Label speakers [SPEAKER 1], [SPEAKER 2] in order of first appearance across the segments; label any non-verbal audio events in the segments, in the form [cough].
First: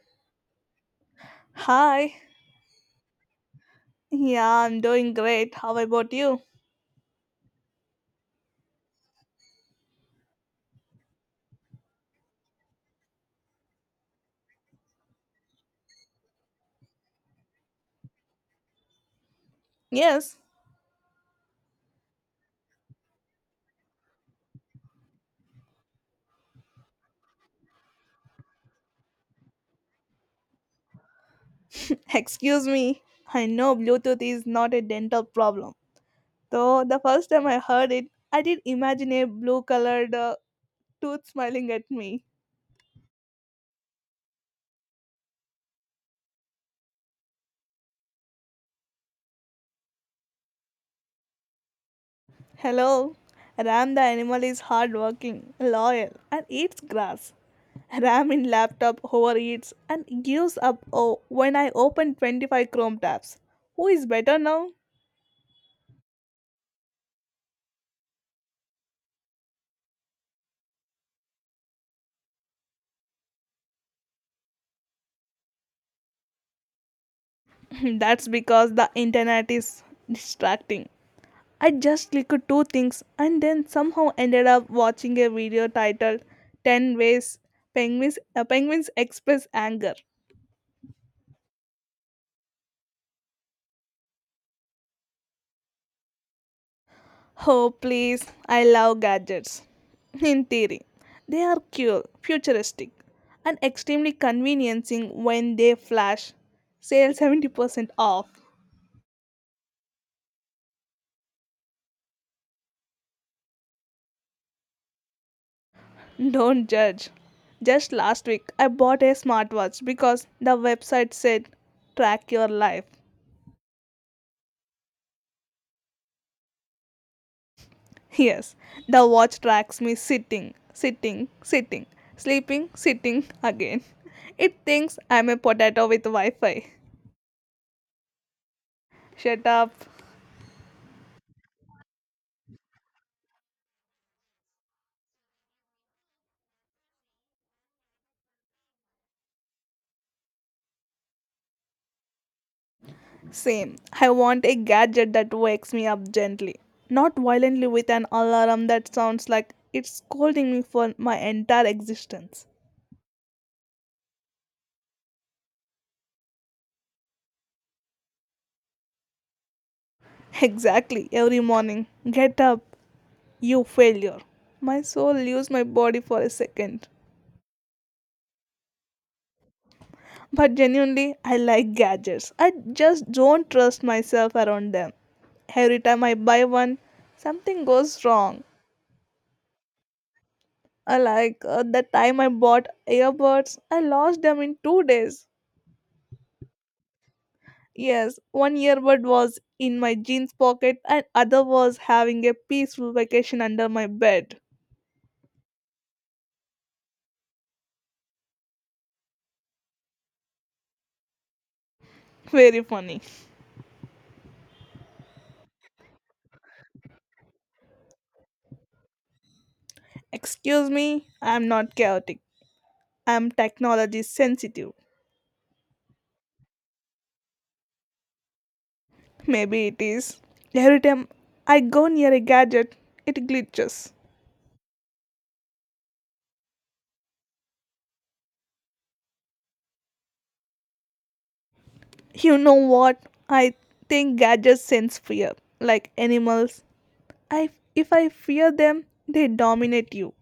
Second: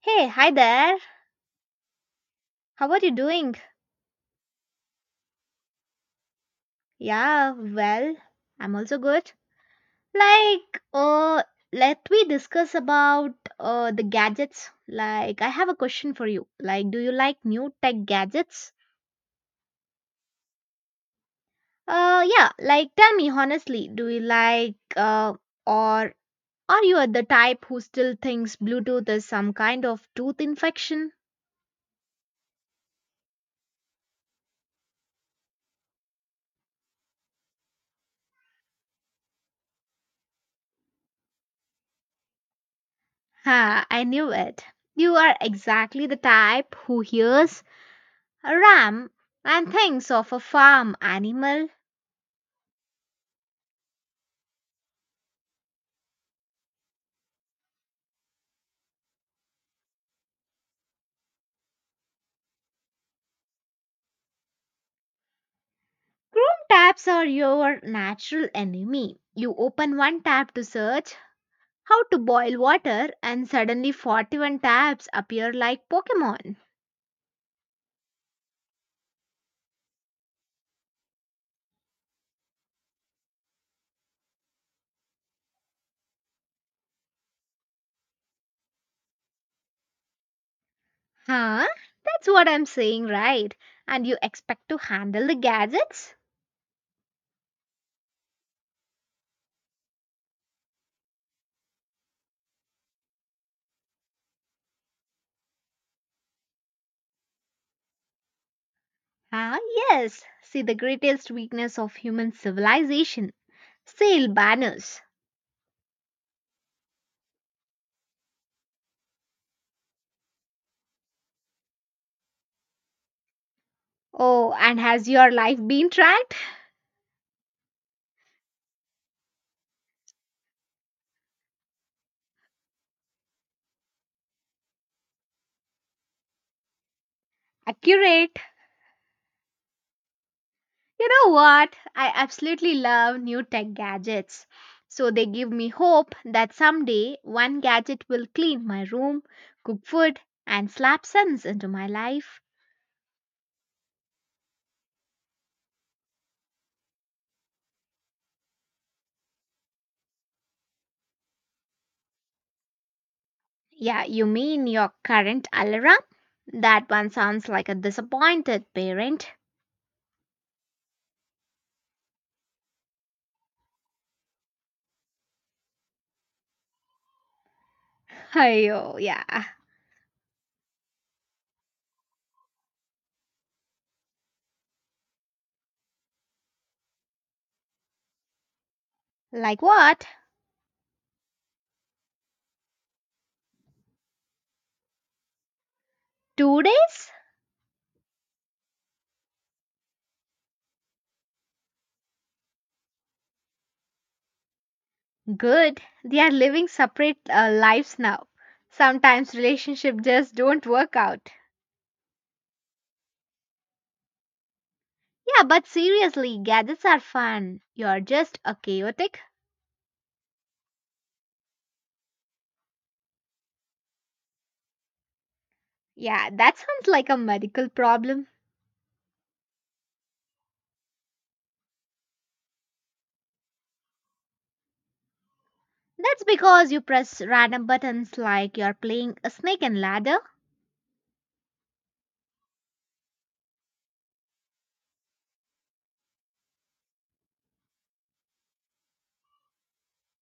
[SPEAKER 1] Hey, hi there.
[SPEAKER 2] Hi.
[SPEAKER 1] How are you doing?
[SPEAKER 2] Yeah, I'm doing great. How about you?
[SPEAKER 1] Yeah, well, I'm also good. Like, let we discuss about the gadgets. Like, I have a question for you. Like, do you like new tech gadgets?
[SPEAKER 2] Yes.
[SPEAKER 1] Yeah, like tell me honestly, do you like or are you the type who still thinks Bluetooth is some kind of tooth infection?
[SPEAKER 2] [laughs] Excuse me. I know Bluetooth is not a dental problem. Though the first time I heard it, I did imagine a blue colored tooth smiling at me.
[SPEAKER 1] Ha, I knew it. You are exactly the type who hears a ram, and thinks of a farm animal.
[SPEAKER 2] Hello. Ram the animal is hardworking, loyal, and eats grass. Ram in laptop overeats and gives up oh, when I open 25 Chrome tabs. Who is better now?
[SPEAKER 1] Chrome tabs are your natural enemy. You open one tab to search how to boil water, and suddenly 41 tabs appear like Pokemon.
[SPEAKER 2] [laughs] That's because the internet is distracting. I just clicked two things and then somehow ended up watching a video titled 10 Ways Penguins, Penguins Express Anger.
[SPEAKER 1] Huh? That's what I'm saying, right? And you expect to handle the gadgets?
[SPEAKER 2] Oh, please, I love gadgets. In theory, they are cool, futuristic, and extremely conveniencing when they flash. Sale 70% off.
[SPEAKER 1] Ah, yes. See the greatest weakness of human civilization sale banners.
[SPEAKER 2] Don't judge. Just last week, I bought a smartwatch because the website said track your life.
[SPEAKER 1] Oh, and has your life been tracked?
[SPEAKER 2] Yes, the watch tracks me sitting, sleeping, sitting again. It thinks I'm a potato with Wi Fi.
[SPEAKER 1] Accurate.
[SPEAKER 2] Shut up.
[SPEAKER 1] You know what? I absolutely love new tech gadgets. So they give me hope that someday one gadget will clean my room, cook food, and slap sense into my life.
[SPEAKER 2] Same. I want a gadget that wakes me up gently, not violently with an alarm that sounds like it's scolding me for my entire existence.
[SPEAKER 1] Yeah, you mean your current alarm? That one sounds like a disappointed parent.
[SPEAKER 2] Exactly, every morning. Get up, you failure. My soul leaves my body for a second.
[SPEAKER 1] [laughs] Ayo, yeah.
[SPEAKER 2] But genuinely, I like gadgets. I just don't trust myself around them. Every time I buy one, something goes wrong.
[SPEAKER 1] Like what?
[SPEAKER 2] I like the time I bought earbuds, I lost them in 2 days.
[SPEAKER 1] 2 days?
[SPEAKER 2] Yes, one earbud was in my jeans pocket, and other was having a peaceful vacation under my bed.
[SPEAKER 1] Good. They are living separate lives now. Sometimes relationships just don't work out.
[SPEAKER 2] Very funny.
[SPEAKER 1] Yeah, but seriously, gadgets are fun. You're just a chaotic.
[SPEAKER 2] Excuse me, I'm not chaotic. I'm technology sensitive.
[SPEAKER 1] Yeah, that sounds like a medical problem.
[SPEAKER 2] Maybe it is. Every time I go near a gadget, it glitches.
[SPEAKER 1] That's because you press random buttons like you're playing a snake and ladder.
[SPEAKER 2] You know what? I think gadgets sense fear. Like animals. I, if I fear them, they dominate you.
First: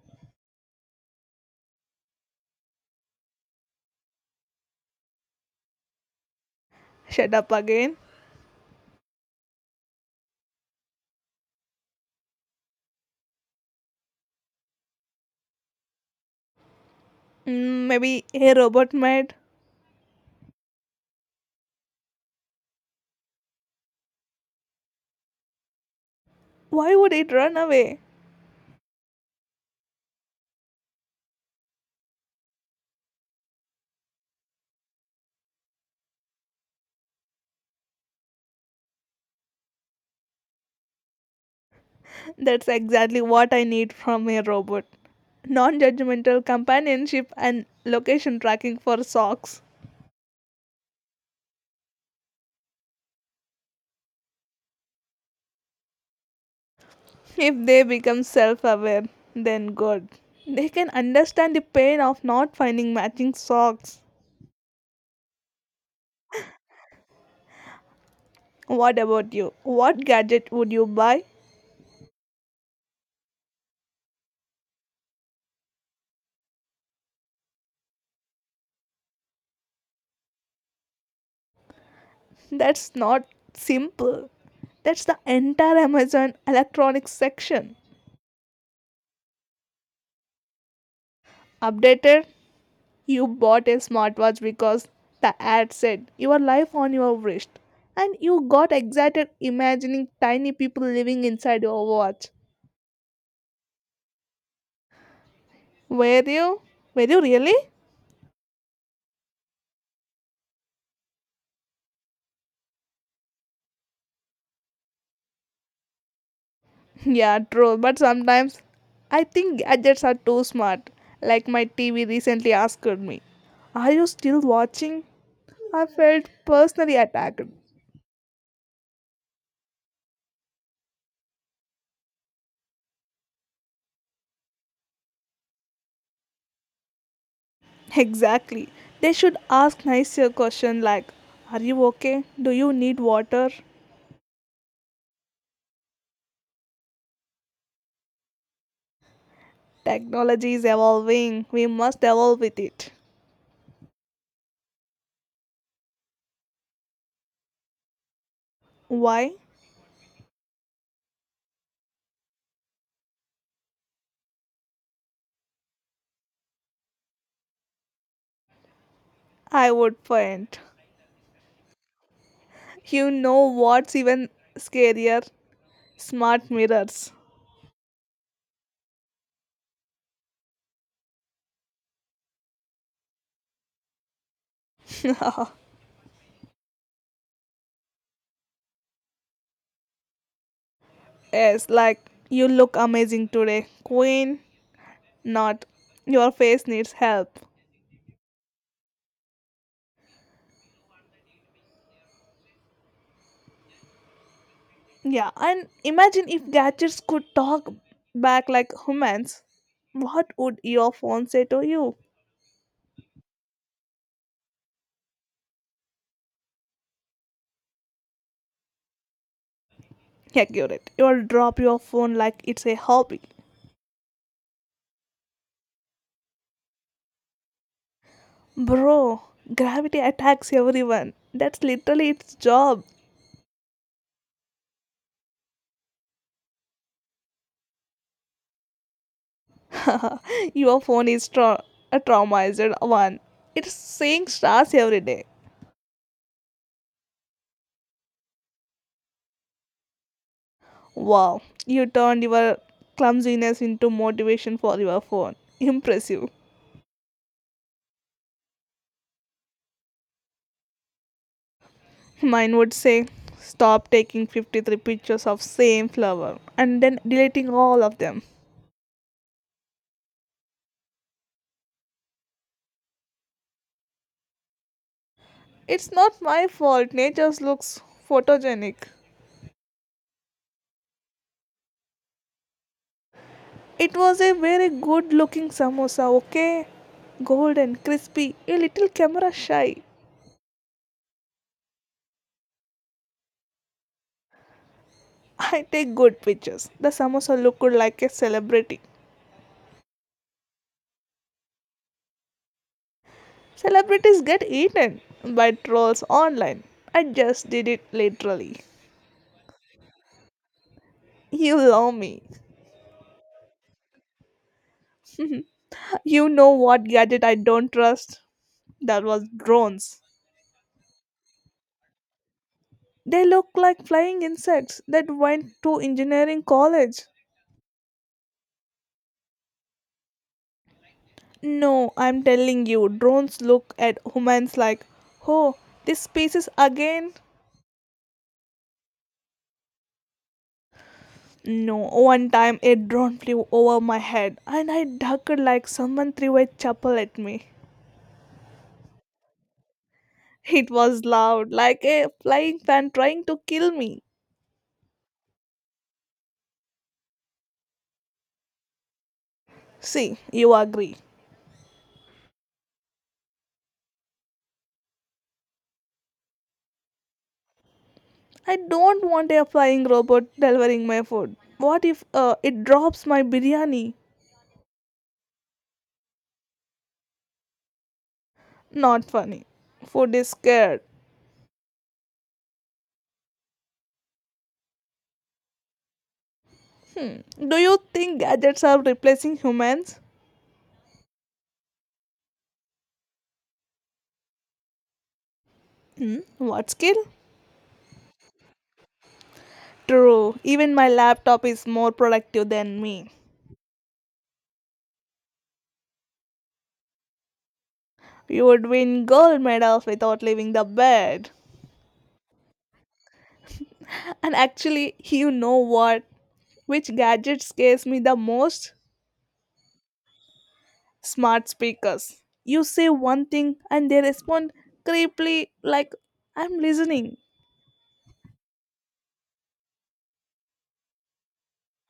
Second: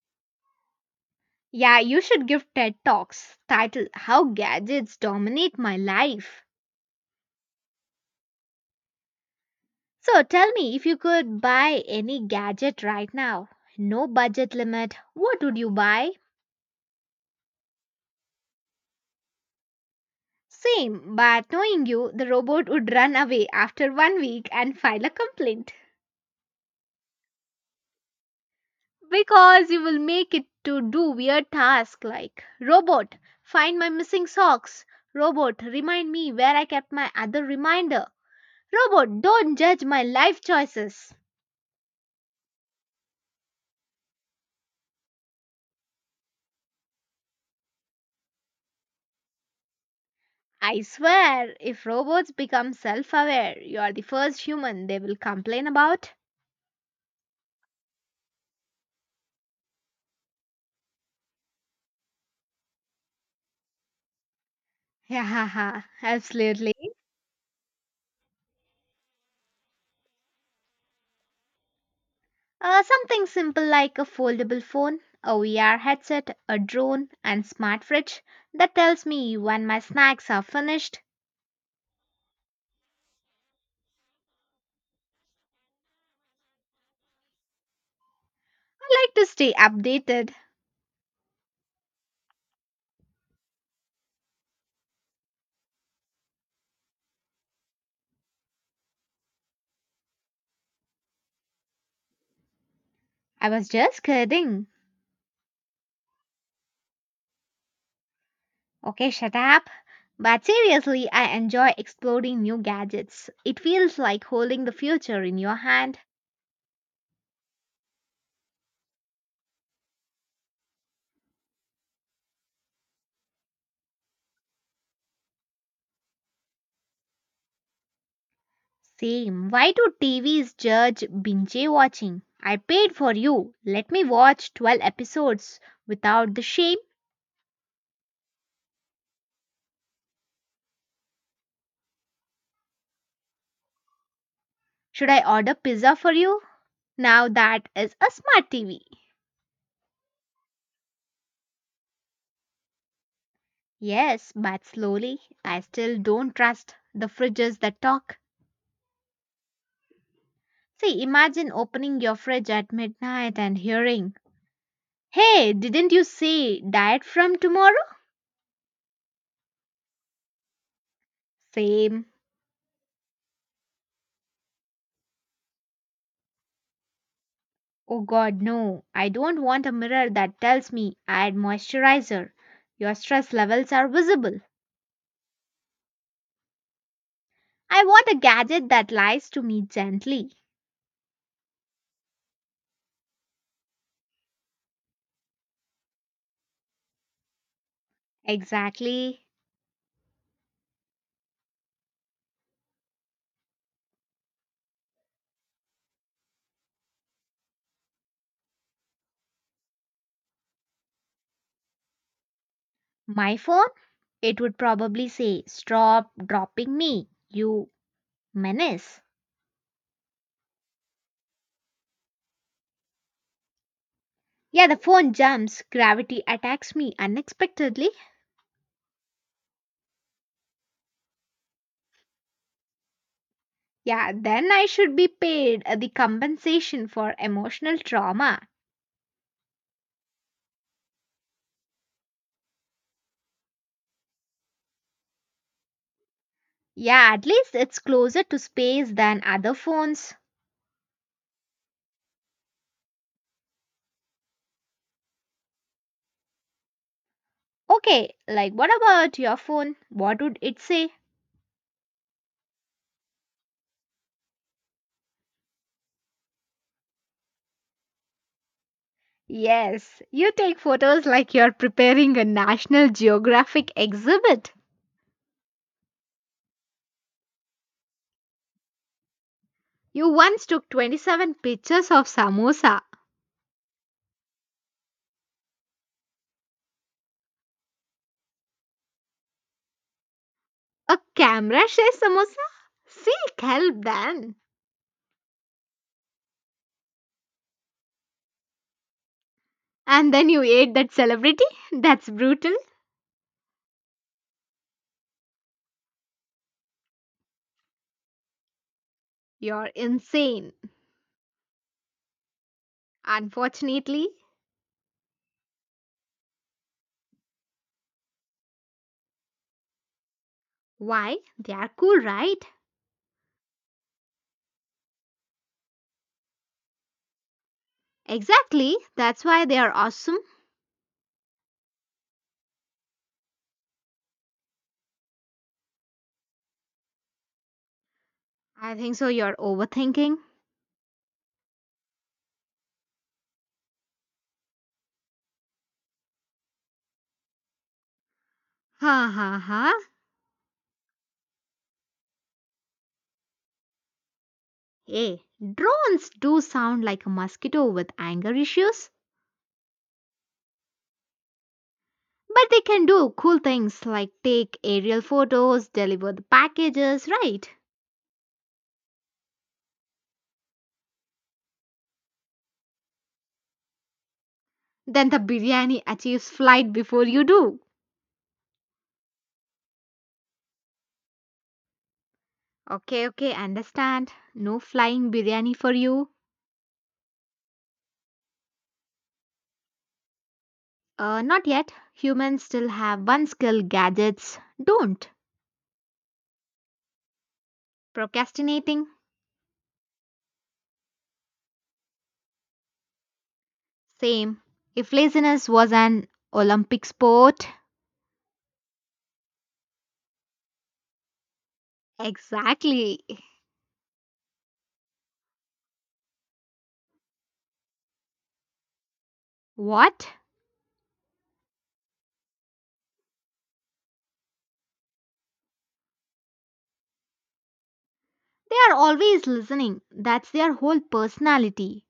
[SPEAKER 1] Yeah, you should give TED Talks titled How Gadgets Dominate My Life.
[SPEAKER 2] Shut up again.
[SPEAKER 1] So tell me, if you could buy any gadget right now, no budget limit, what would you buy?
[SPEAKER 2] Mm, maybe a robot might.
[SPEAKER 1] Same, but knowing you, the robot would run away after one week and file a complaint.
[SPEAKER 2] Why would it run away?
[SPEAKER 1] Because you will make it to do weird tasks like robot, find my missing socks, robot, remind me where I kept my other reminder, robot, don't judge my life choices.
[SPEAKER 2] That's exactly what I need from a robot non judgmental companionship and location tracking for socks.
[SPEAKER 1] I swear, if robots become self aware, you are the first human they will complain about.
[SPEAKER 2] If they become self aware, then good. They can understand the pain of not finding matching socks.
[SPEAKER 1] [laughs] Yeah, absolutely.
[SPEAKER 2] What about you? What gadget would you buy?
[SPEAKER 1] Something simple like a foldable phone, a VR headset, a drone, and smart fridge that tells me when my snacks are finished.
[SPEAKER 2] That's not simple. That's the entire Amazon electronics section.
[SPEAKER 1] I like to stay updated.
[SPEAKER 2] Updated, you bought a smartwatch because the ad said your life on your wrist. And you got excited imagining tiny people living inside your watch.
[SPEAKER 1] I was just kidding.
[SPEAKER 2] Were you? Were you really?
[SPEAKER 1] Okay, shut up. But seriously, I enjoy exploring new gadgets. It feels like holding the future in your hand.
[SPEAKER 2] Yeah, true. But sometimes I think gadgets are too smart. Like my TV recently asked me, are you still watching? I felt personally attacked. [laughs]
[SPEAKER 1] Same. Why do TVs judge binge watching? I paid for you. Let me watch 12 episodes without the shame.
[SPEAKER 2] Exactly. They should ask nicer question like, are you okay? Do you need water?
[SPEAKER 1] Should I order pizza for you? Now that is a smart TV.
[SPEAKER 2] Technology is evolving. We must evolve with it.
[SPEAKER 1] Yes, but slowly. I still don't trust the fridges that talk.
[SPEAKER 2] Why?
[SPEAKER 1] See, imagine opening your fridge at midnight and hearing, Hey, didn't you say diet from tomorrow?
[SPEAKER 2] I would point.
[SPEAKER 1] Same.
[SPEAKER 2] You know what's even scarier? Smart mirrors.
[SPEAKER 1] Oh god, no. I don't want a mirror that tells me, add moisturizer. Your stress levels are visible.
[SPEAKER 2] [laughs]
[SPEAKER 1] I want a gadget that lies to me gently.
[SPEAKER 2] Yes, like you look amazing today, Queen. Not your face needs help.
[SPEAKER 1] Exactly.
[SPEAKER 2] Yeah, and imagine if gadgets could talk back like humans. What would your phone say to you?
[SPEAKER 1] My phone? It would probably say, stop dropping me, you menace.
[SPEAKER 2] Accurate. You'll drop your phone like it's a hobby.
[SPEAKER 1] Yeah, the phone jumps, gravity attacks me unexpectedly.
[SPEAKER 2] Bro, gravity attacks everyone. That's literally its job.
[SPEAKER 1] Yeah, then I should be paid the compensation for emotional trauma.
[SPEAKER 2] [laughs] Your phone is a traumatized one. It's seeing stars every day.
[SPEAKER 1] Yeah, at least it's closer to space than other phones.
[SPEAKER 2] Wow, you turned your clumsiness into motivation for your phone. Impressive.
[SPEAKER 1] Okay, like what about your phone? What would it say?
[SPEAKER 2] Mine would say, stop taking 53 pictures of same flower and then deleting all of them.
[SPEAKER 1] Yes, you take photos like you're preparing a National Geographic exhibit.
[SPEAKER 2] It's not my fault. Nature's looks photogenic.
[SPEAKER 1] You once took 27 pictures of samosa.
[SPEAKER 2] It was a very good looking samosa, okay? Golden, crispy, a little camera shy.
[SPEAKER 1] A camera shares samosa? Seek help then.
[SPEAKER 2] I take good pictures. The samosa looked like a celebrity.
[SPEAKER 1] And then you ate that celebrity? That's brutal.
[SPEAKER 2] Celebrities get eaten by trolls online. I just did it literally.
[SPEAKER 1] You're insane.
[SPEAKER 2] You love me.
[SPEAKER 1] Unfortunately,
[SPEAKER 2] You know what gadget I don't trust? That was drones.
[SPEAKER 1] why? They are cool, right?
[SPEAKER 2] They look like flying insects that went to engineering college.
[SPEAKER 1] Exactly. That's why they are awesome.
[SPEAKER 2] No, I'm telling you, drones look at humans like, oh, this species again?
[SPEAKER 1] I think so. You're overthinking.
[SPEAKER 2] No, one time a drone flew over my head and I ducked like someone threw a chapel at me.
[SPEAKER 1] Ha ha ha.
[SPEAKER 2] It was loud, like a flying fan trying to kill me.
[SPEAKER 1] Hey, drones do sound like a mosquito with anger issues,
[SPEAKER 2] See, you agree.
[SPEAKER 1] but they can do cool things like take aerial photos, deliver the packages, right?
[SPEAKER 2] I don't want a flying robot delivering my food. What if it drops my biryani?
[SPEAKER 1] Then the biryani achieves flight before you do.
[SPEAKER 2] Not funny. Food is scared.
[SPEAKER 1] Okay, okay, understand. No flying biryani for you.
[SPEAKER 2] Hmm. Do you think gadgets are replacing humans?
[SPEAKER 1] Not yet. Humans still have one skill gadgets don't.
[SPEAKER 2] Hmm. What skill?
[SPEAKER 1] Procrastinating?
[SPEAKER 2] True. Even my laptop is more productive than me.
[SPEAKER 1] Same. If laziness was an Olympic sport,
[SPEAKER 2] You would win gold medals without leaving the bed.
[SPEAKER 1] exactly.
[SPEAKER 2] And actually, you know what? Which gadget scares me the most?
[SPEAKER 1] What?
[SPEAKER 2] Smart speakers. You say one thing and they respond creepily like I'm listening.
[SPEAKER 1] They are always listening. That's their whole personality.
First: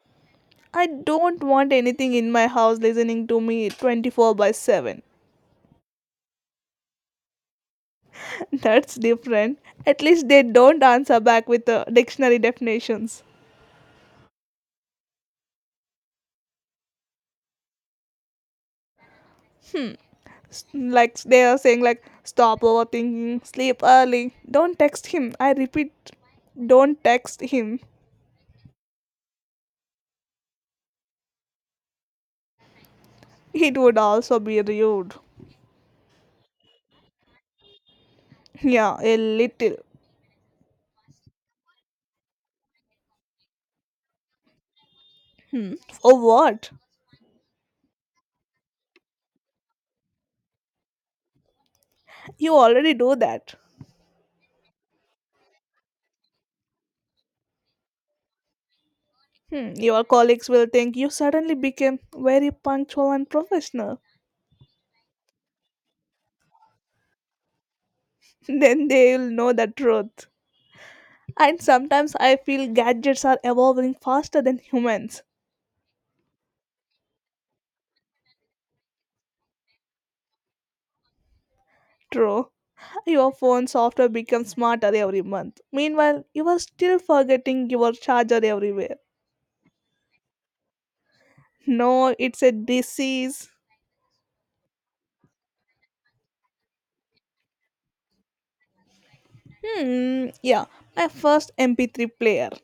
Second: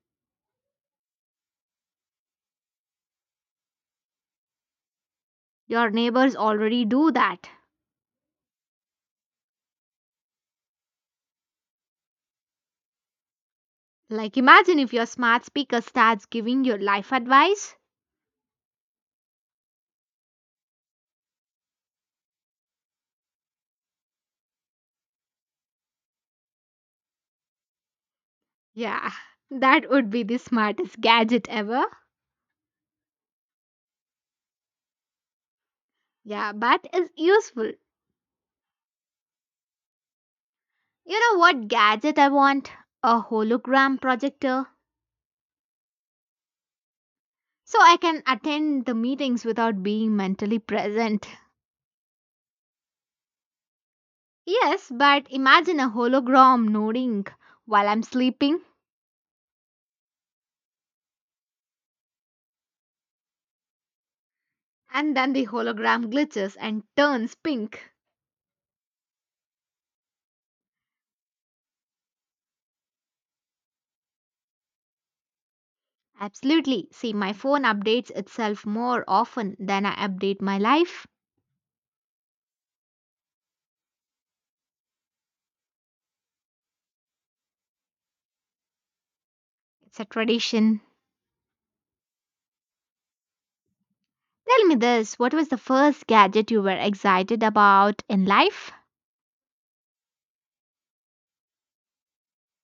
[SPEAKER 2] I don't want anything in my house listening to me 24 by 7.
[SPEAKER 1] Your neighbors already do that.
[SPEAKER 2] [laughs] That's different. At least they don't answer back with the dictionary definitions.
[SPEAKER 1] Like, imagine if your smart speaker starts giving you life advice.
[SPEAKER 2] Like they are saying like stop overthinking, sleep early. Don't text him. I repeat, don't text him.
[SPEAKER 1] Yeah, [laughs] that would be the smartest gadget ever.
[SPEAKER 2] It would also be rude.
[SPEAKER 1] Yeah, but it's useful.
[SPEAKER 2] Yeah, a little.
[SPEAKER 1] You know what gadget I want? A hologram projector.
[SPEAKER 2] Hmm. For what?
[SPEAKER 1] So I can attend the meetings without being mentally present.
[SPEAKER 2] You already do that.
[SPEAKER 1] Yes, but imagine a hologram nodding while I'm sleeping.
[SPEAKER 2] Hmm, your colleagues will think you suddenly became very punctual and professional.
[SPEAKER 1] And then the hologram glitches and turns pink.
[SPEAKER 2] [laughs] Then they'll know the truth. And sometimes I feel gadgets are evolving faster than humans.
[SPEAKER 1] Absolutely. See, my phone updates itself more often than I update my life.
[SPEAKER 2] True. Your phone software becomes smarter every month. Meanwhile, you are still forgetting your charger everywhere.
[SPEAKER 1] It's a tradition.
[SPEAKER 2] No, it's a disease.
[SPEAKER 1] Tell me this, what was the first gadget you were excited about in life?
[SPEAKER 2] Hmm, yeah, my first MP3 player. [laughs]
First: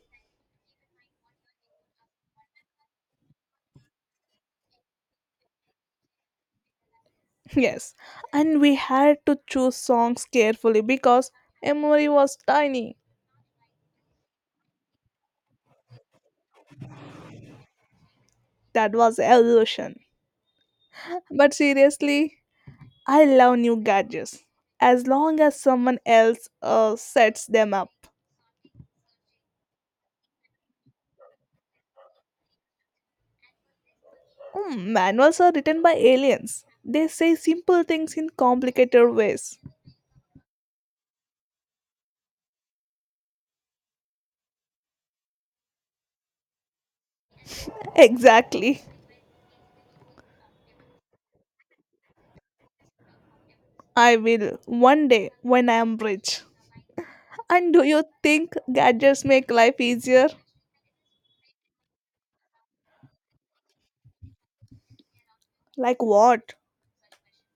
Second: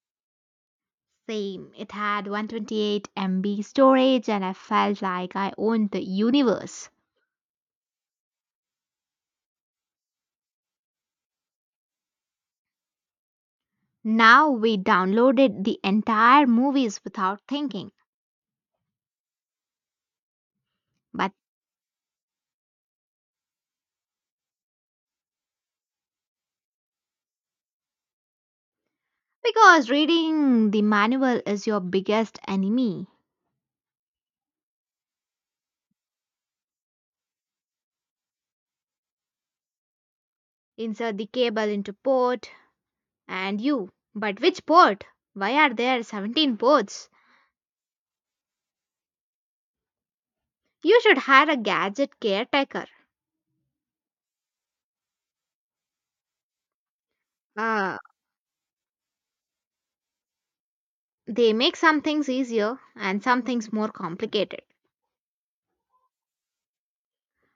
[SPEAKER 1] Same. It had 128 MB storage, and I felt like I owned the universe.
[SPEAKER 2] Yes, and we had to choose songs carefully because memory was tiny.
[SPEAKER 1] Now we downloaded the entire movies without thinking.
[SPEAKER 2] That was evolution.
[SPEAKER 1] But
[SPEAKER 2] But seriously, I love new gadgets as long as someone else sets them up.
[SPEAKER 1] because reading the manual is your biggest enemy,
[SPEAKER 2] Hmm, manuals are written by aliens. They say simple things in complicated ways.
[SPEAKER 1] insert the cable into port, and you. But which port? Why are there 17 ports?
[SPEAKER 2] Exactly.
[SPEAKER 1] You should hire a gadget caretaker.
[SPEAKER 2] I will one day when I am rich. And do
[SPEAKER 1] Uh,
[SPEAKER 2] you think gadgets make life easier?
[SPEAKER 1] they make some things easier and some things more complicated.
[SPEAKER 2] Like what?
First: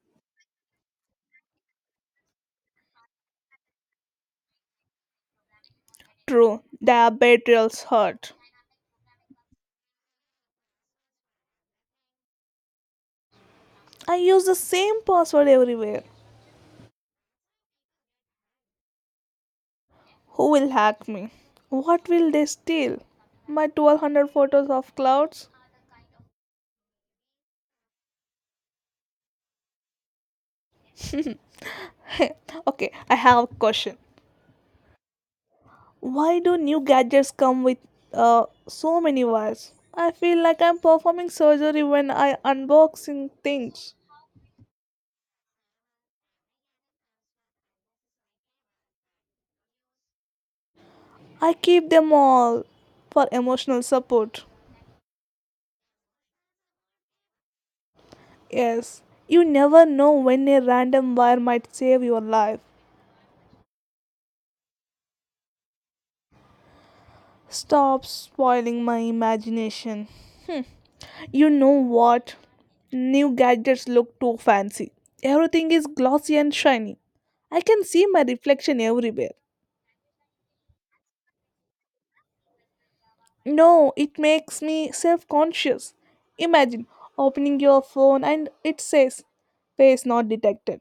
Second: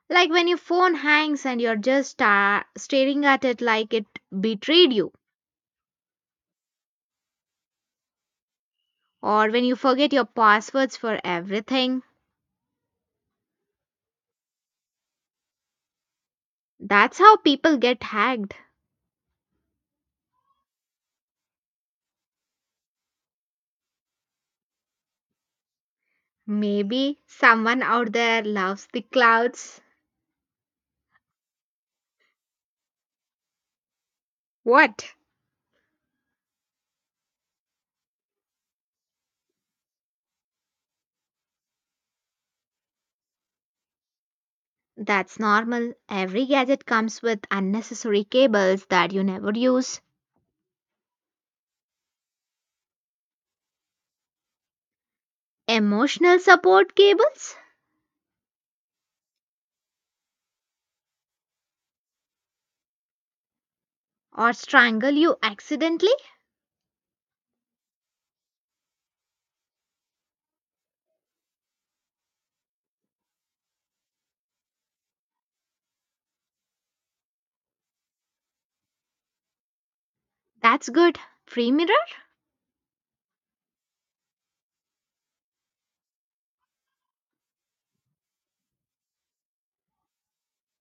[SPEAKER 1] Like when your phone hangs and you're just staring at it like it betrayed you,
[SPEAKER 2] True, their hurt.
[SPEAKER 1] or when you forget your passwords for everything.
[SPEAKER 2] I use the same password everywhere.
[SPEAKER 1] That's how people get hacked.
[SPEAKER 2] Who will hack me? What will they steal? My 1,200 photos of clouds?
[SPEAKER 1] Maybe someone out there loves the clouds.
[SPEAKER 2] [laughs] Okay, I have a question.
[SPEAKER 1] What?
[SPEAKER 2] Why do new gadgets come with so many wires? I feel like I'm performing surgery when I unboxing things.
[SPEAKER 1] That's normal. Every gadget comes with unnecessary cables that you never use.
[SPEAKER 2] I keep them all for emotional support.
[SPEAKER 1] Emotional support cables?
[SPEAKER 2] Yes, you never know when a random wire might save your life.
[SPEAKER 1] Or strangle you accidentally?
[SPEAKER 2] Stop spoiling my imagination. Hmm. You know what? New gadgets look too fancy. Everything is glossy and shiny. I can see my reflection everywhere.
[SPEAKER 1] That's good. Free mirror?
[SPEAKER 2] No, it makes me self conscious. Imagine opening your phone and it says face not detected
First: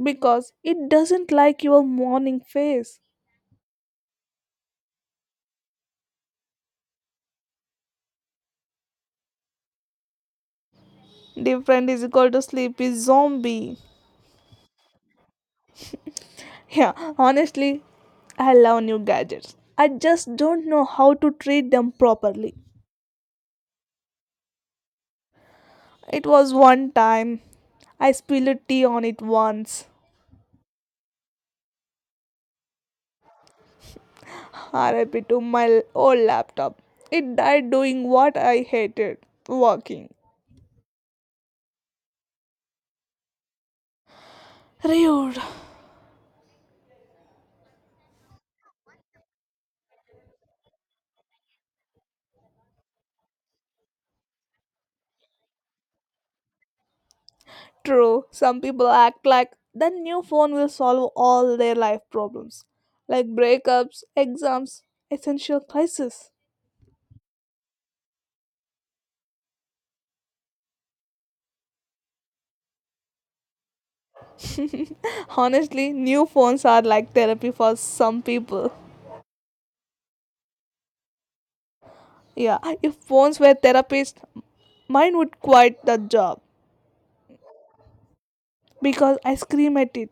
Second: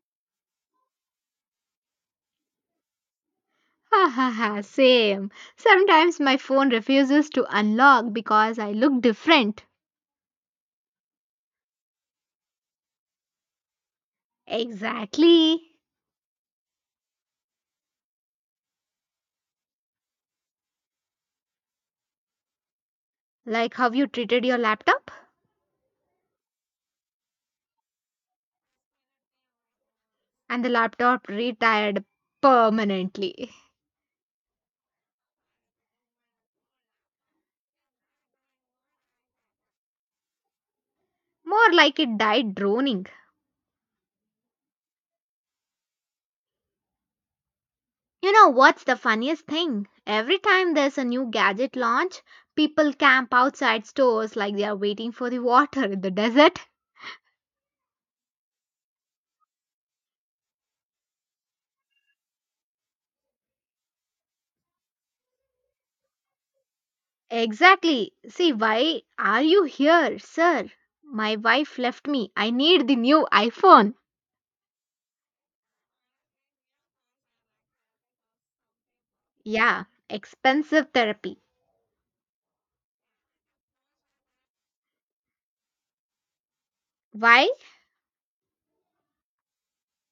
[SPEAKER 2] because it doesn't like your morning face.
[SPEAKER 1] Ha ha ha, same. Sometimes my phone refuses to unlock because I look different.
[SPEAKER 2] Different is equal to sleepy zombie.
[SPEAKER 1] Exactly.
[SPEAKER 2] Yeah, honestly, I love new gadgets. I just don't know how to treat them properly.
[SPEAKER 1] Like how you treated your laptop?
[SPEAKER 2] It was one time. I spilled a tea on it once.
[SPEAKER 1] And the laptop retired permanently.
[SPEAKER 2] RIP to my old laptop. It died doing what I hated working.
[SPEAKER 1] More like it died droning.
[SPEAKER 2] Rude.
[SPEAKER 1] You know what's the funniest thing? Every time there's a new gadget launch, people camp outside stores like they are waiting for the water in the desert.
[SPEAKER 2] True, some people act like the new phone will solve all their life problems, like breakups, exams, essential crisis.
[SPEAKER 1] Exactly. See, why are you here, sir? My wife left me. I need the new iPhone.
[SPEAKER 2] Honestly, new phones are like therapy for some people.
[SPEAKER 1] Yeah, expensive therapy.
[SPEAKER 2] Yeah, if phones were therapists, mine would quit the job.
[SPEAKER 1] Why?
[SPEAKER 2] Because I scream at it,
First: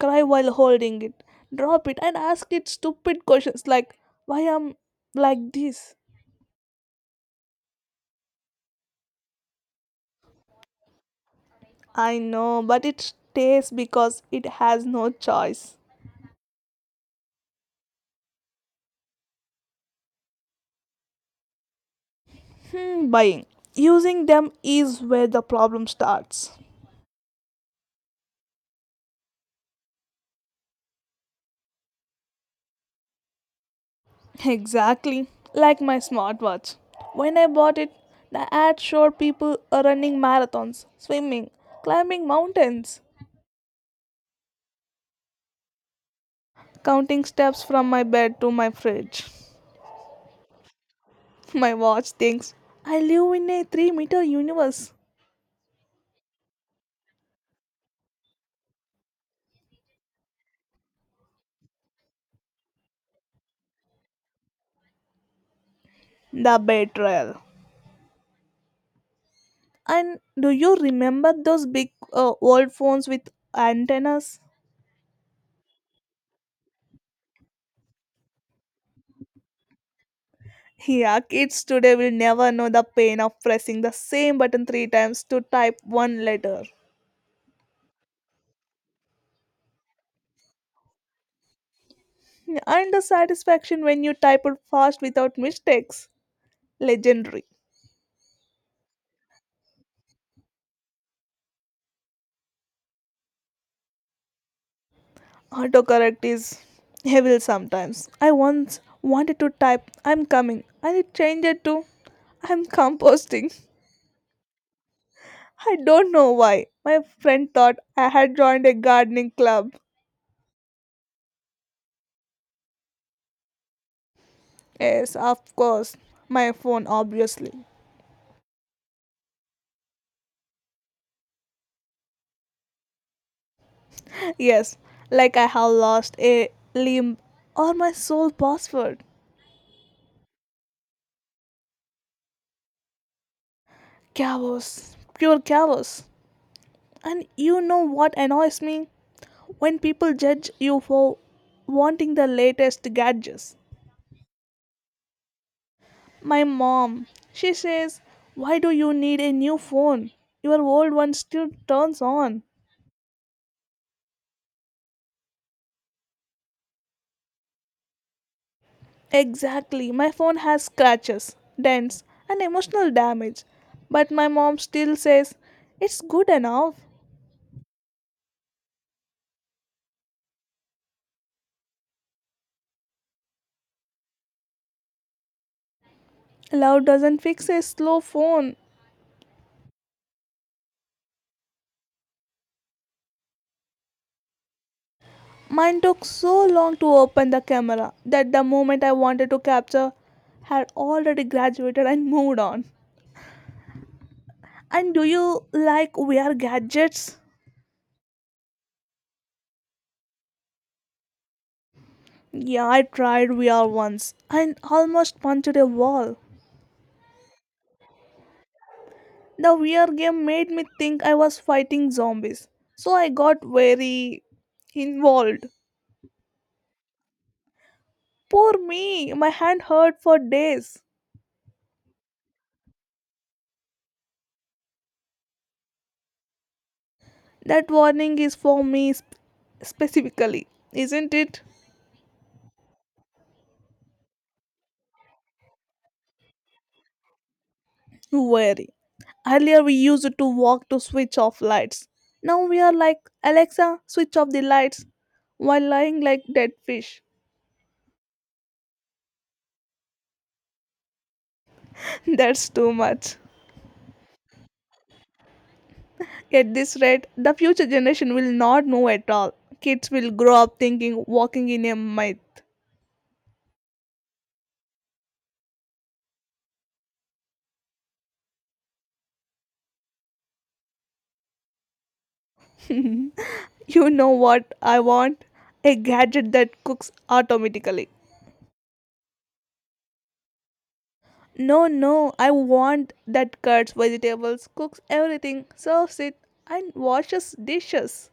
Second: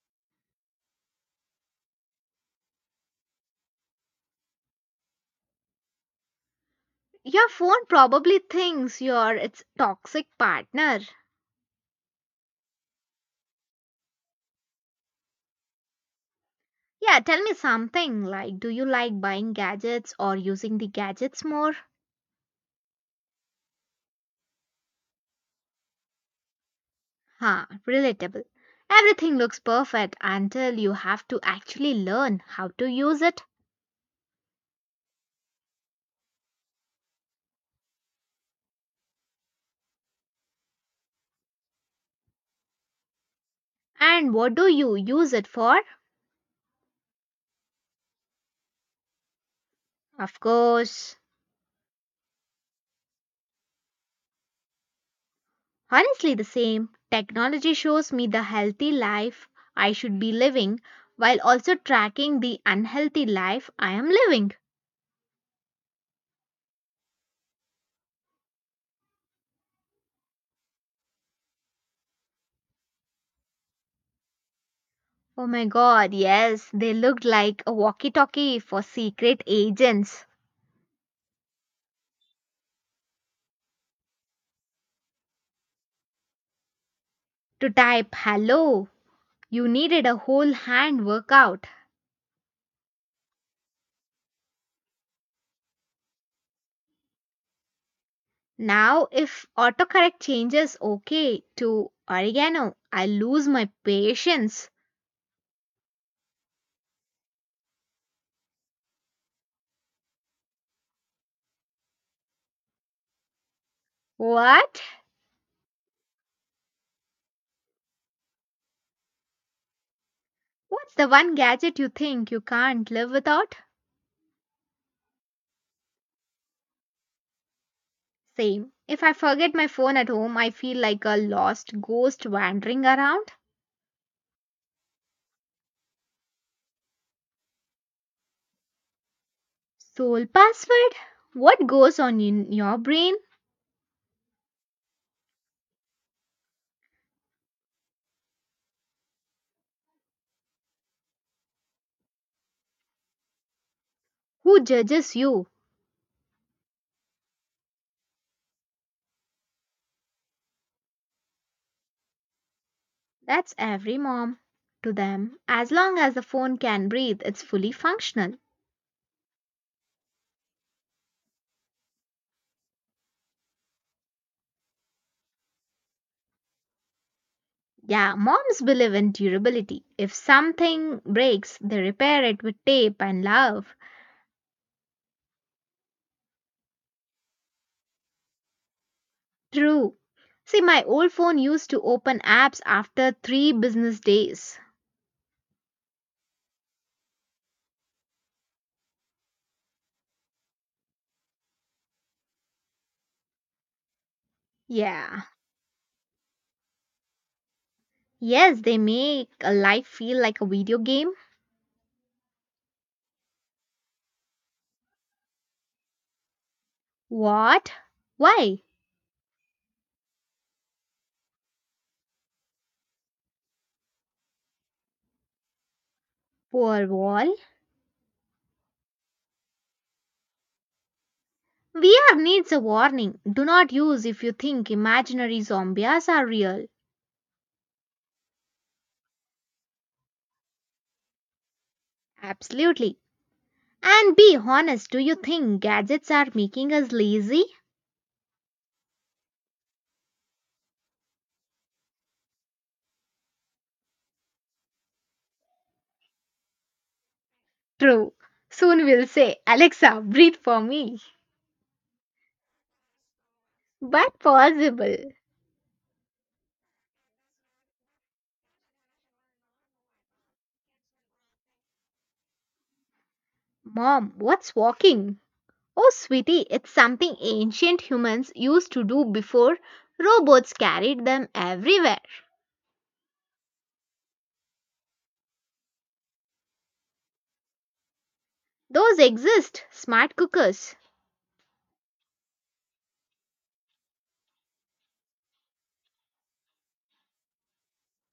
[SPEAKER 2] cry while holding it, drop it, and ask it stupid questions like, why am like this?
[SPEAKER 1] Your phone probably thinks you're its toxic partner.
[SPEAKER 2] I know, but it stays because it has no choice.
[SPEAKER 1] Yeah, tell me something, like do you like buying gadgets or using the gadgets more?
[SPEAKER 2] Hmm, buying. Using them is where the problem starts.
[SPEAKER 1] Huh, relatable. Everything looks perfect until you have to actually learn how to use it.
[SPEAKER 2] [laughs] Exactly. Like my smartwatch. When I bought it, the ad showed people are running marathons, swimming, climbing mountains,
[SPEAKER 1] And what do you use it for?
[SPEAKER 2] counting steps from my bed to my fridge.
[SPEAKER 1] Of course.
[SPEAKER 2] [laughs] My watch thinks I live in a 3-meter universe.
[SPEAKER 1] Honestly, the same. Technology shows me the healthy life I should be living while also tracking the unhealthy life I am living.
[SPEAKER 2] The betrayal. And do you remember those big old phones with antennas?
[SPEAKER 1] Oh my god, yes, they looked like a walkie talkie for secret agents.
[SPEAKER 2] Yeah, kids today will never know the pain of pressing the same button three times to type one letter.
[SPEAKER 1] To type hello, you needed a whole hand workout.
[SPEAKER 2] And the satisfaction when you type it fast without mistakes. Legendary.
[SPEAKER 1] Now, if autocorrect changes okay to oregano, I lose my patience.
[SPEAKER 2] Autocorrect is evil sometimes. I once wanted to type I'm coming and it changed it to I'm composting.
[SPEAKER 1] What?
[SPEAKER 2] I don't know why. My friend thought I had joined a gardening club.
[SPEAKER 1] What's the one gadget you think you can't live without?
[SPEAKER 2] Yes, of course. My phone, obviously.
[SPEAKER 1] Same. If I forget my phone at home, I feel like a lost ghost wandering around.
[SPEAKER 2] Yes, like I have lost a limb or my sole password.
[SPEAKER 1] Soul password? What goes on in your brain?
[SPEAKER 2] Chaos. Pure chaos. And you know what annoys me? When people judge you for wanting the latest gadgets.
[SPEAKER 1] Who judges you?
[SPEAKER 2] My mom, she says, why do you need a new phone? Your old one still turns on.
[SPEAKER 1] That's every mom. To them, as long as the phone can breathe, it's fully functional.
[SPEAKER 2] Exactly. My phone has scratches, dents, and emotional damage. But my mom still says, it's good enough.
[SPEAKER 1] Yeah, moms believe in durability. If something breaks, they repair it with tape and love.
[SPEAKER 2] Love doesn't fix a slow phone.
[SPEAKER 1] True. See, my old phone used to open apps after 3 business days.
[SPEAKER 2] Mine took so long to open the camera that the moment I wanted to capture had already graduated and moved on. And do
[SPEAKER 1] Yeah.
[SPEAKER 2] you like VR gadgets?
[SPEAKER 1] Yes, they make a life feel like a video game.
[SPEAKER 2] Yeah, I tried VR once and almost punched a wall.
[SPEAKER 1] What? Why?
[SPEAKER 2] The VR game made me think I was fighting zombies, so I got very involved.
[SPEAKER 1] Poor wall.
[SPEAKER 2] Poor me, my hand hurt for days.
[SPEAKER 1] VR needs a warning. Do not use if you think imaginary zombies are real.
[SPEAKER 2] That warning is for me specifically, isn't it?
[SPEAKER 1] Absolutely. And be honest, do you think gadgets are making us lazy?
[SPEAKER 2] Very. Earlier we used to walk to switch off lights. Now we are like, Alexa, switch off the lights while lying like dead fish.
[SPEAKER 1] True. Soon we'll say, Alexa, breathe for me.
[SPEAKER 2] [laughs] That's too much.
[SPEAKER 1] But possible.
[SPEAKER 2] At this rate, the future generation will not know at all. Kids will grow up thinking walking in a myth.
[SPEAKER 1] Mom, what's walking? Oh, sweetie, it's something ancient humans used to do before robots carried them everywhere.
[SPEAKER 2] You know what I want? A gadget that cooks automatically.
[SPEAKER 1] Those exist, smart cookers.
[SPEAKER 2] No, no, I want that cuts vegetables, cooks everything, serves it, and washes dishes.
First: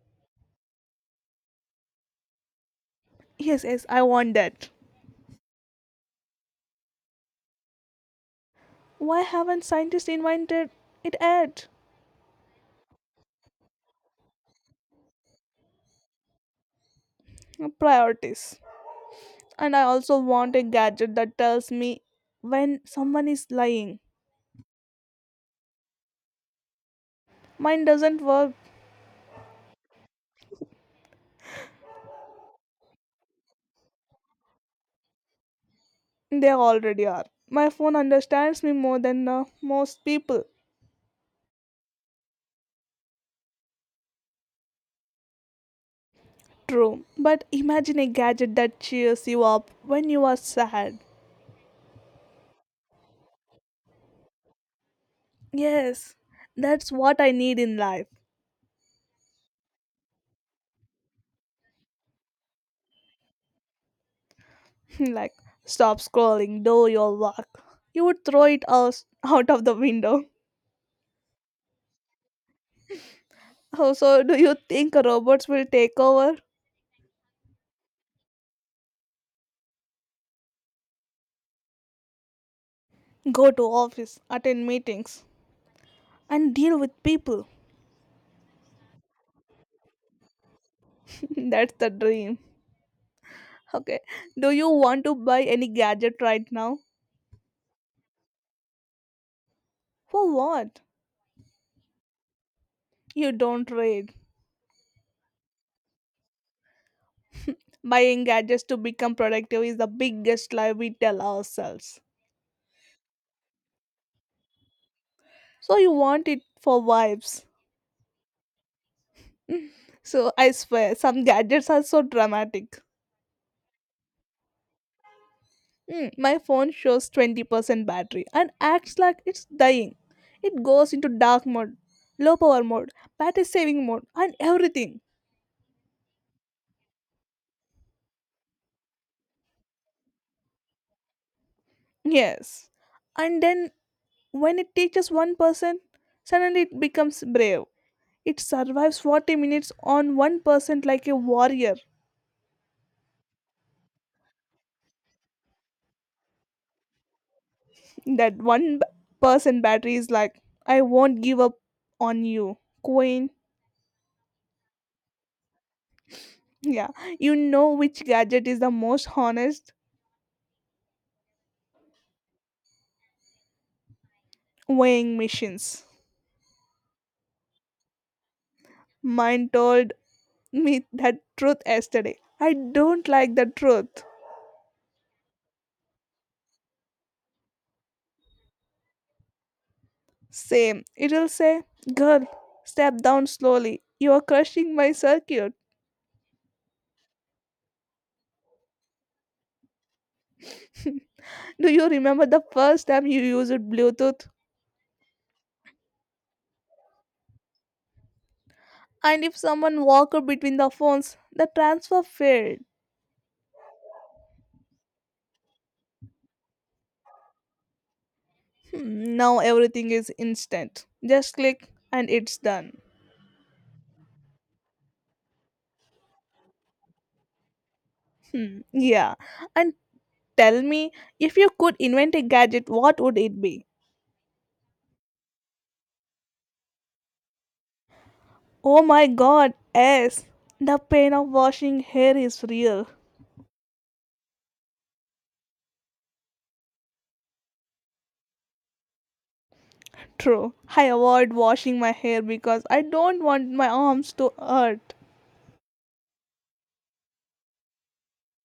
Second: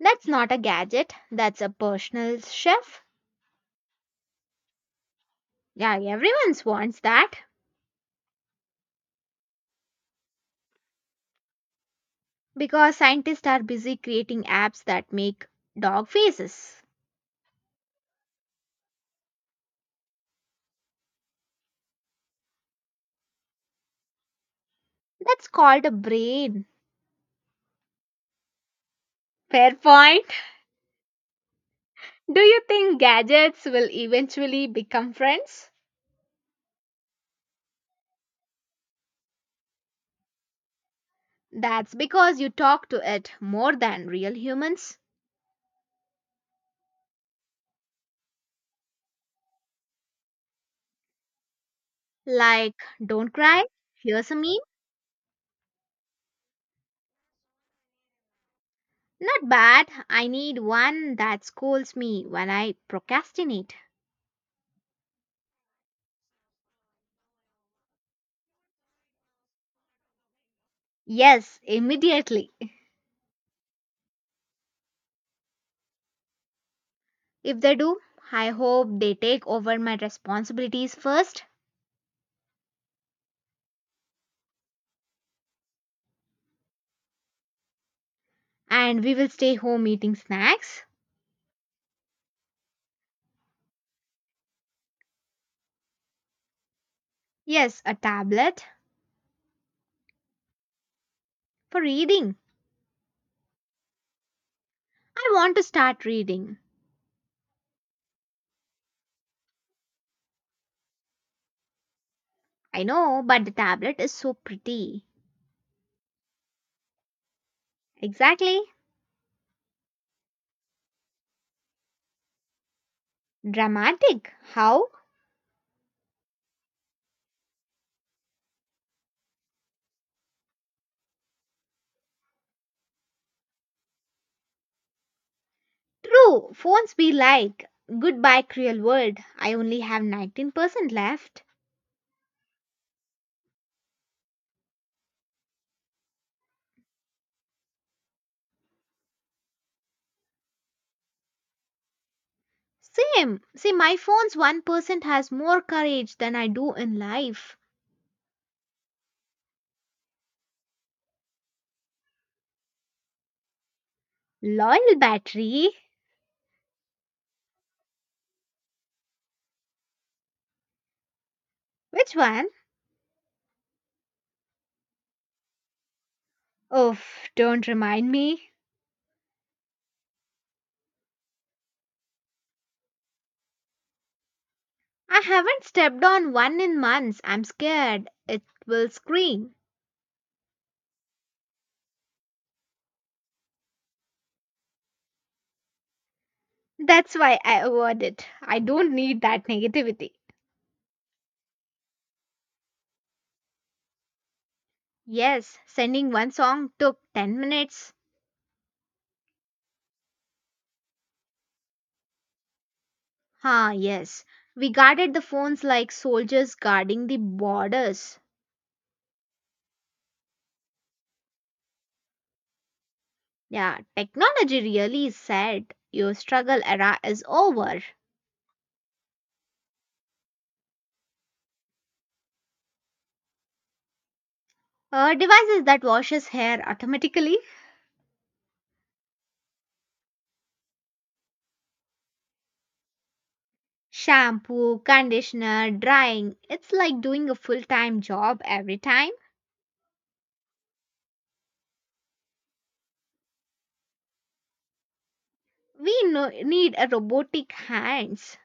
[SPEAKER 1] That's not a gadget, that's a personal chef.
[SPEAKER 2] Yes, yes, I want that.
[SPEAKER 1] Yeah, everyone wants that
[SPEAKER 2] Why haven't scientists invented it yet?
[SPEAKER 1] because scientists are busy creating apps that make dog faces.
[SPEAKER 2] Priorities. And I also want a gadget that tells me when someone is lying.
[SPEAKER 1] That's called a brain.
[SPEAKER 2] Mine doesn't work.
[SPEAKER 1] Fair point. Do you think gadgets will eventually become friends?
[SPEAKER 2] They already are. My phone understands me more than most people.
[SPEAKER 1] That's because you talk to it more than real humans.
[SPEAKER 2] True. But imagine a gadget that cheers you up when you are sad.
[SPEAKER 1] Like, don't cry, here's a meme.
[SPEAKER 2] Yes, that's what I need in life.
[SPEAKER 1] Not bad, I need one that scolds me when I procrastinate.
[SPEAKER 2] [laughs] Like, stop scrolling, do your work. You would throw it us out of the window. [laughs]
[SPEAKER 1] Yes, immediately.
[SPEAKER 2] Oh, so do you think robots will take over?
[SPEAKER 1] If they do, I hope they take over my responsibilities first,
[SPEAKER 2] Go to office, attend meetings, and deal with people.
[SPEAKER 1] and we will stay home eating snacks.
[SPEAKER 2] [laughs] That's the dream. Okay, do you want to buy any gadget right now?
[SPEAKER 1] Yes, a tablet
[SPEAKER 2] For what?
[SPEAKER 1] for reading.
[SPEAKER 2] You don't read.
[SPEAKER 1] I want to start reading.
[SPEAKER 2] Buying gadgets to become productive is the biggest lie we tell ourselves.
[SPEAKER 1] I know, but the tablet is so pretty.
[SPEAKER 2] So you want it for vibes.
[SPEAKER 1] Exactly.
[SPEAKER 2] So I swear, some gadgets are so dramatic.
[SPEAKER 1] Dramatic. How?
[SPEAKER 2] Hmm, my phone shows 20% battery and acts like it's dying. It goes into dark mode, low power mode, battery saving mode, and everything.
[SPEAKER 1] True. Phones be like, goodbye, cruel world. I only have 19% left.
[SPEAKER 2] Yes. And then when it teaches one person, suddenly it becomes brave. It survives 40 minutes on 1% like a warrior.
[SPEAKER 1] Same. See, my phone's 1% has more courage than I do in life.
[SPEAKER 2] That one b- person battery is like, I won't give up on you, Queen.
[SPEAKER 1] Loyal battery.
[SPEAKER 2] Yeah, you know which gadget is the most honest?
[SPEAKER 1] Which one?
[SPEAKER 2] Weighing machines.
[SPEAKER 1] Oh, don't remind me.
[SPEAKER 2] Mine told me that truth yesterday. I don't like the truth.
[SPEAKER 1] I haven't stepped on one in months. I'm scared. It will scream.
[SPEAKER 2] Same. It'll say, girl, step down slowly. You are crushing my circuit.
[SPEAKER 1] That's why I avoid it. I don't need that negativity.
[SPEAKER 2] Do you remember the first time you used Bluetooth?
[SPEAKER 1] Yes, sending one song took 10 minutes.
[SPEAKER 2] And if someone walked between the phones, the transfer failed.
[SPEAKER 1] Ah, yes. We guarded the phones like soldiers guarding the borders.
[SPEAKER 2] Hmm, now everything is instant. Just click and it's done.
[SPEAKER 1] Yeah, technology really is sad. Your struggle era is over.
[SPEAKER 2] Hmm, yeah. And tell me, if you could invent a gadget, what would it be?
[SPEAKER 1] Devices that washes hair automatically,
[SPEAKER 2] Oh my god, yes. The pain of washing hair is real.
[SPEAKER 1] shampoo, conditioner, drying. It's like doing a full-time job every time.
[SPEAKER 2] True. I avoid washing my hair because I don't want my arms to hurt.
[SPEAKER 1] We need a robotic hands.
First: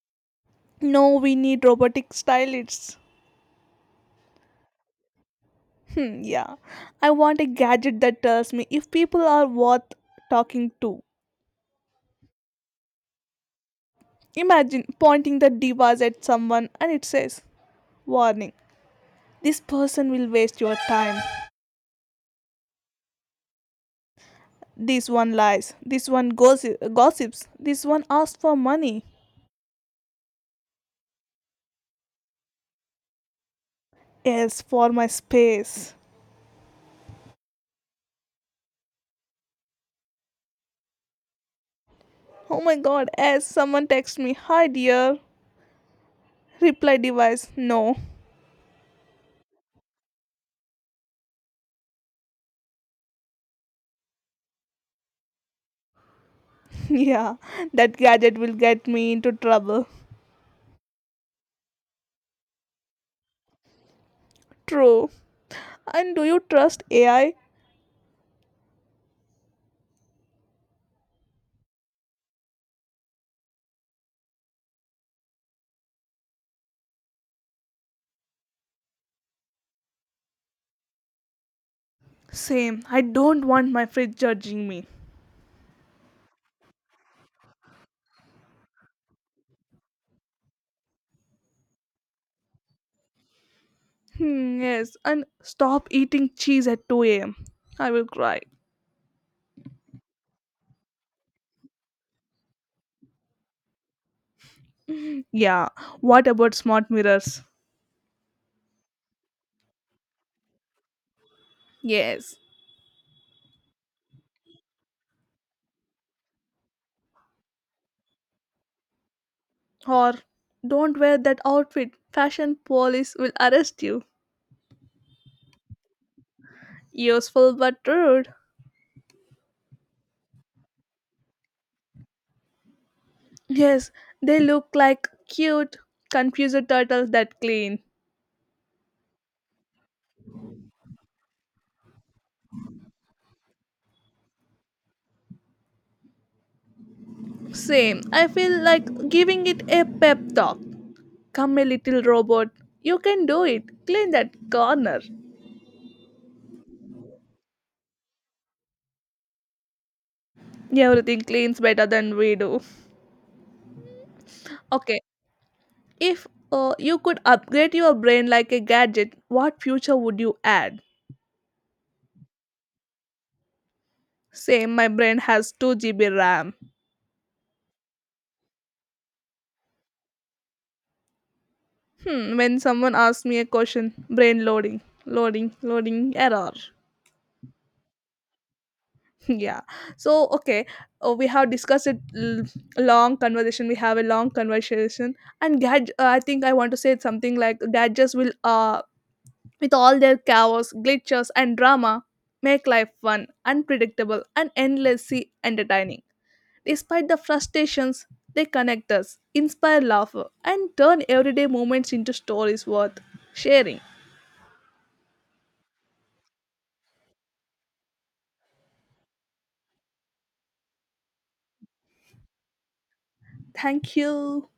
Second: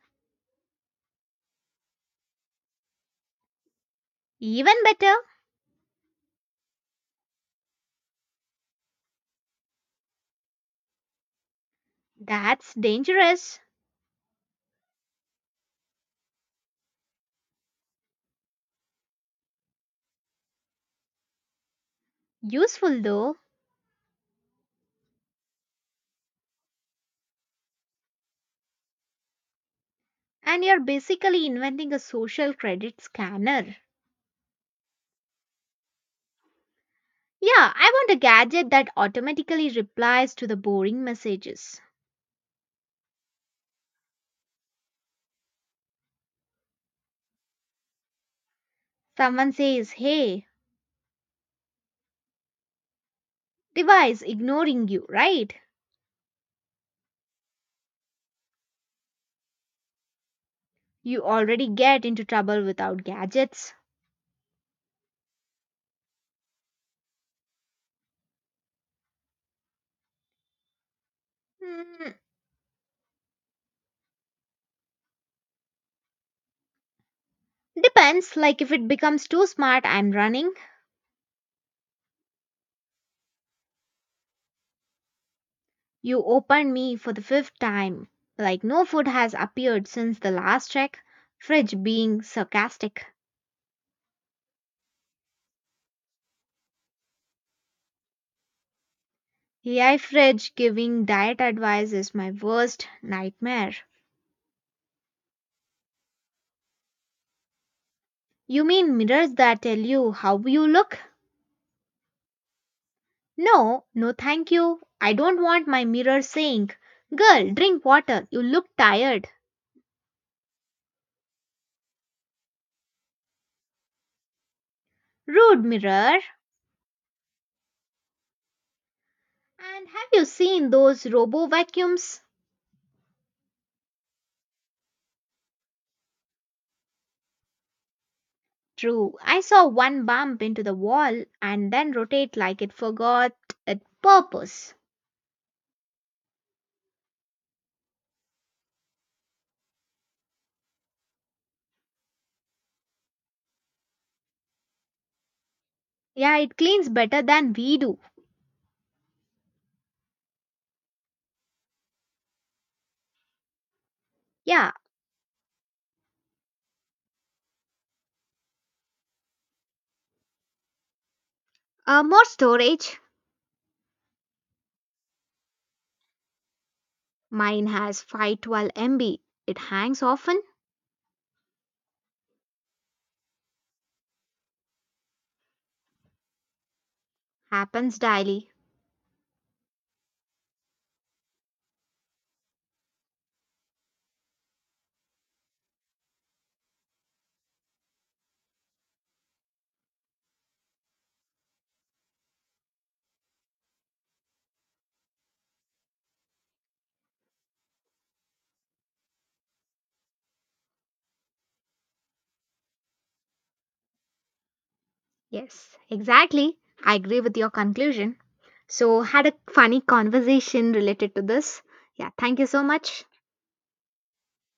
[SPEAKER 2] No, we need robotic stylists.
[SPEAKER 1] Even better,
[SPEAKER 2] Hmm, yeah. I want a gadget that tells me if people are worth talking to.
[SPEAKER 1] that's dangerous.
[SPEAKER 2] Imagine pointing the device at someone and it says, warning, this person will waste your time.
[SPEAKER 1] Useful though.
[SPEAKER 2] This one lies. Gossips. This one asks for money.
[SPEAKER 1] And you're basically inventing a social credit scanner.
[SPEAKER 2] Yes, for my space.
[SPEAKER 1] Yeah, I want a gadget that automatically replies to the boring messages.
[SPEAKER 2] Oh my god, yes, someone text me, hi dear. Reply device, no.
[SPEAKER 1] Someone says, Hey, device ignoring you, right?
[SPEAKER 2] [laughs] Yeah, that gadget will get me into trouble.
[SPEAKER 1] You already get into trouble without gadgets.
[SPEAKER 2] True. And do you trust AI?
[SPEAKER 1] Hmm, depends, like if it becomes too smart, I'm running.
[SPEAKER 2] Same. I don't want my fridge judging me.
[SPEAKER 1] You opened me for the fifth time. Like no food has appeared since the last check. Fridge being sarcastic.
[SPEAKER 2] Hmm, yes, and stop eating cheese at 2 a.m. I will cry.
[SPEAKER 1] AI fridge giving diet advice is my worst nightmare.
[SPEAKER 2] Yeah, what about smart mirrors?
[SPEAKER 1] You mean mirrors that tell you how you look?
[SPEAKER 2] Yes.
[SPEAKER 1] No, no, thank you. I don't want my mirror saying, girl, drink water, you look tired.
[SPEAKER 2] Or don't wear that outfit. Fashion police will arrest you.
[SPEAKER 1] Rude mirror.
[SPEAKER 2] Useful but rude.
[SPEAKER 1] And have you seen those robo vacuums?
[SPEAKER 2] Yes, they look like cute, confused turtles that clean.
[SPEAKER 1] True, I saw one bump into the wall and then rotate like it forgot its purpose.
[SPEAKER 2] Same. I feel like giving it a pep talk. Come, a little robot. You can do it. Clean that corner.
[SPEAKER 1] Yeah, it cleans better than we do.
[SPEAKER 2] Everything cleans better than we do.
[SPEAKER 1] Yeah,
[SPEAKER 2] Okay, if you could upgrade your brain like a gadget, what future would you add?
[SPEAKER 1] more storage.
[SPEAKER 2] Same, my brain has 2 GB RAM.
[SPEAKER 1] Mine has 512 MB. It hangs often,
[SPEAKER 2] Hmm, when someone asks me a question, brain loading, loading, loading, error.
[SPEAKER 1] happens daily.
[SPEAKER 2] [laughs] Yeah. So, okay, we have long conversation. We have a long conversation. And I think I want to say something like gadgets will, with all their chaos, glitches, and drama, make life fun, unpredictable, and endlessly entertaining. Despite the frustrations, they connect us, inspire laughter, and turn everyday moments into stories worth sharing.
[SPEAKER 1] Yes, exactly. I agree with your conclusion. So, had a funny conversation related to this. Yeah, thank you so much.
[SPEAKER 2] Thank you.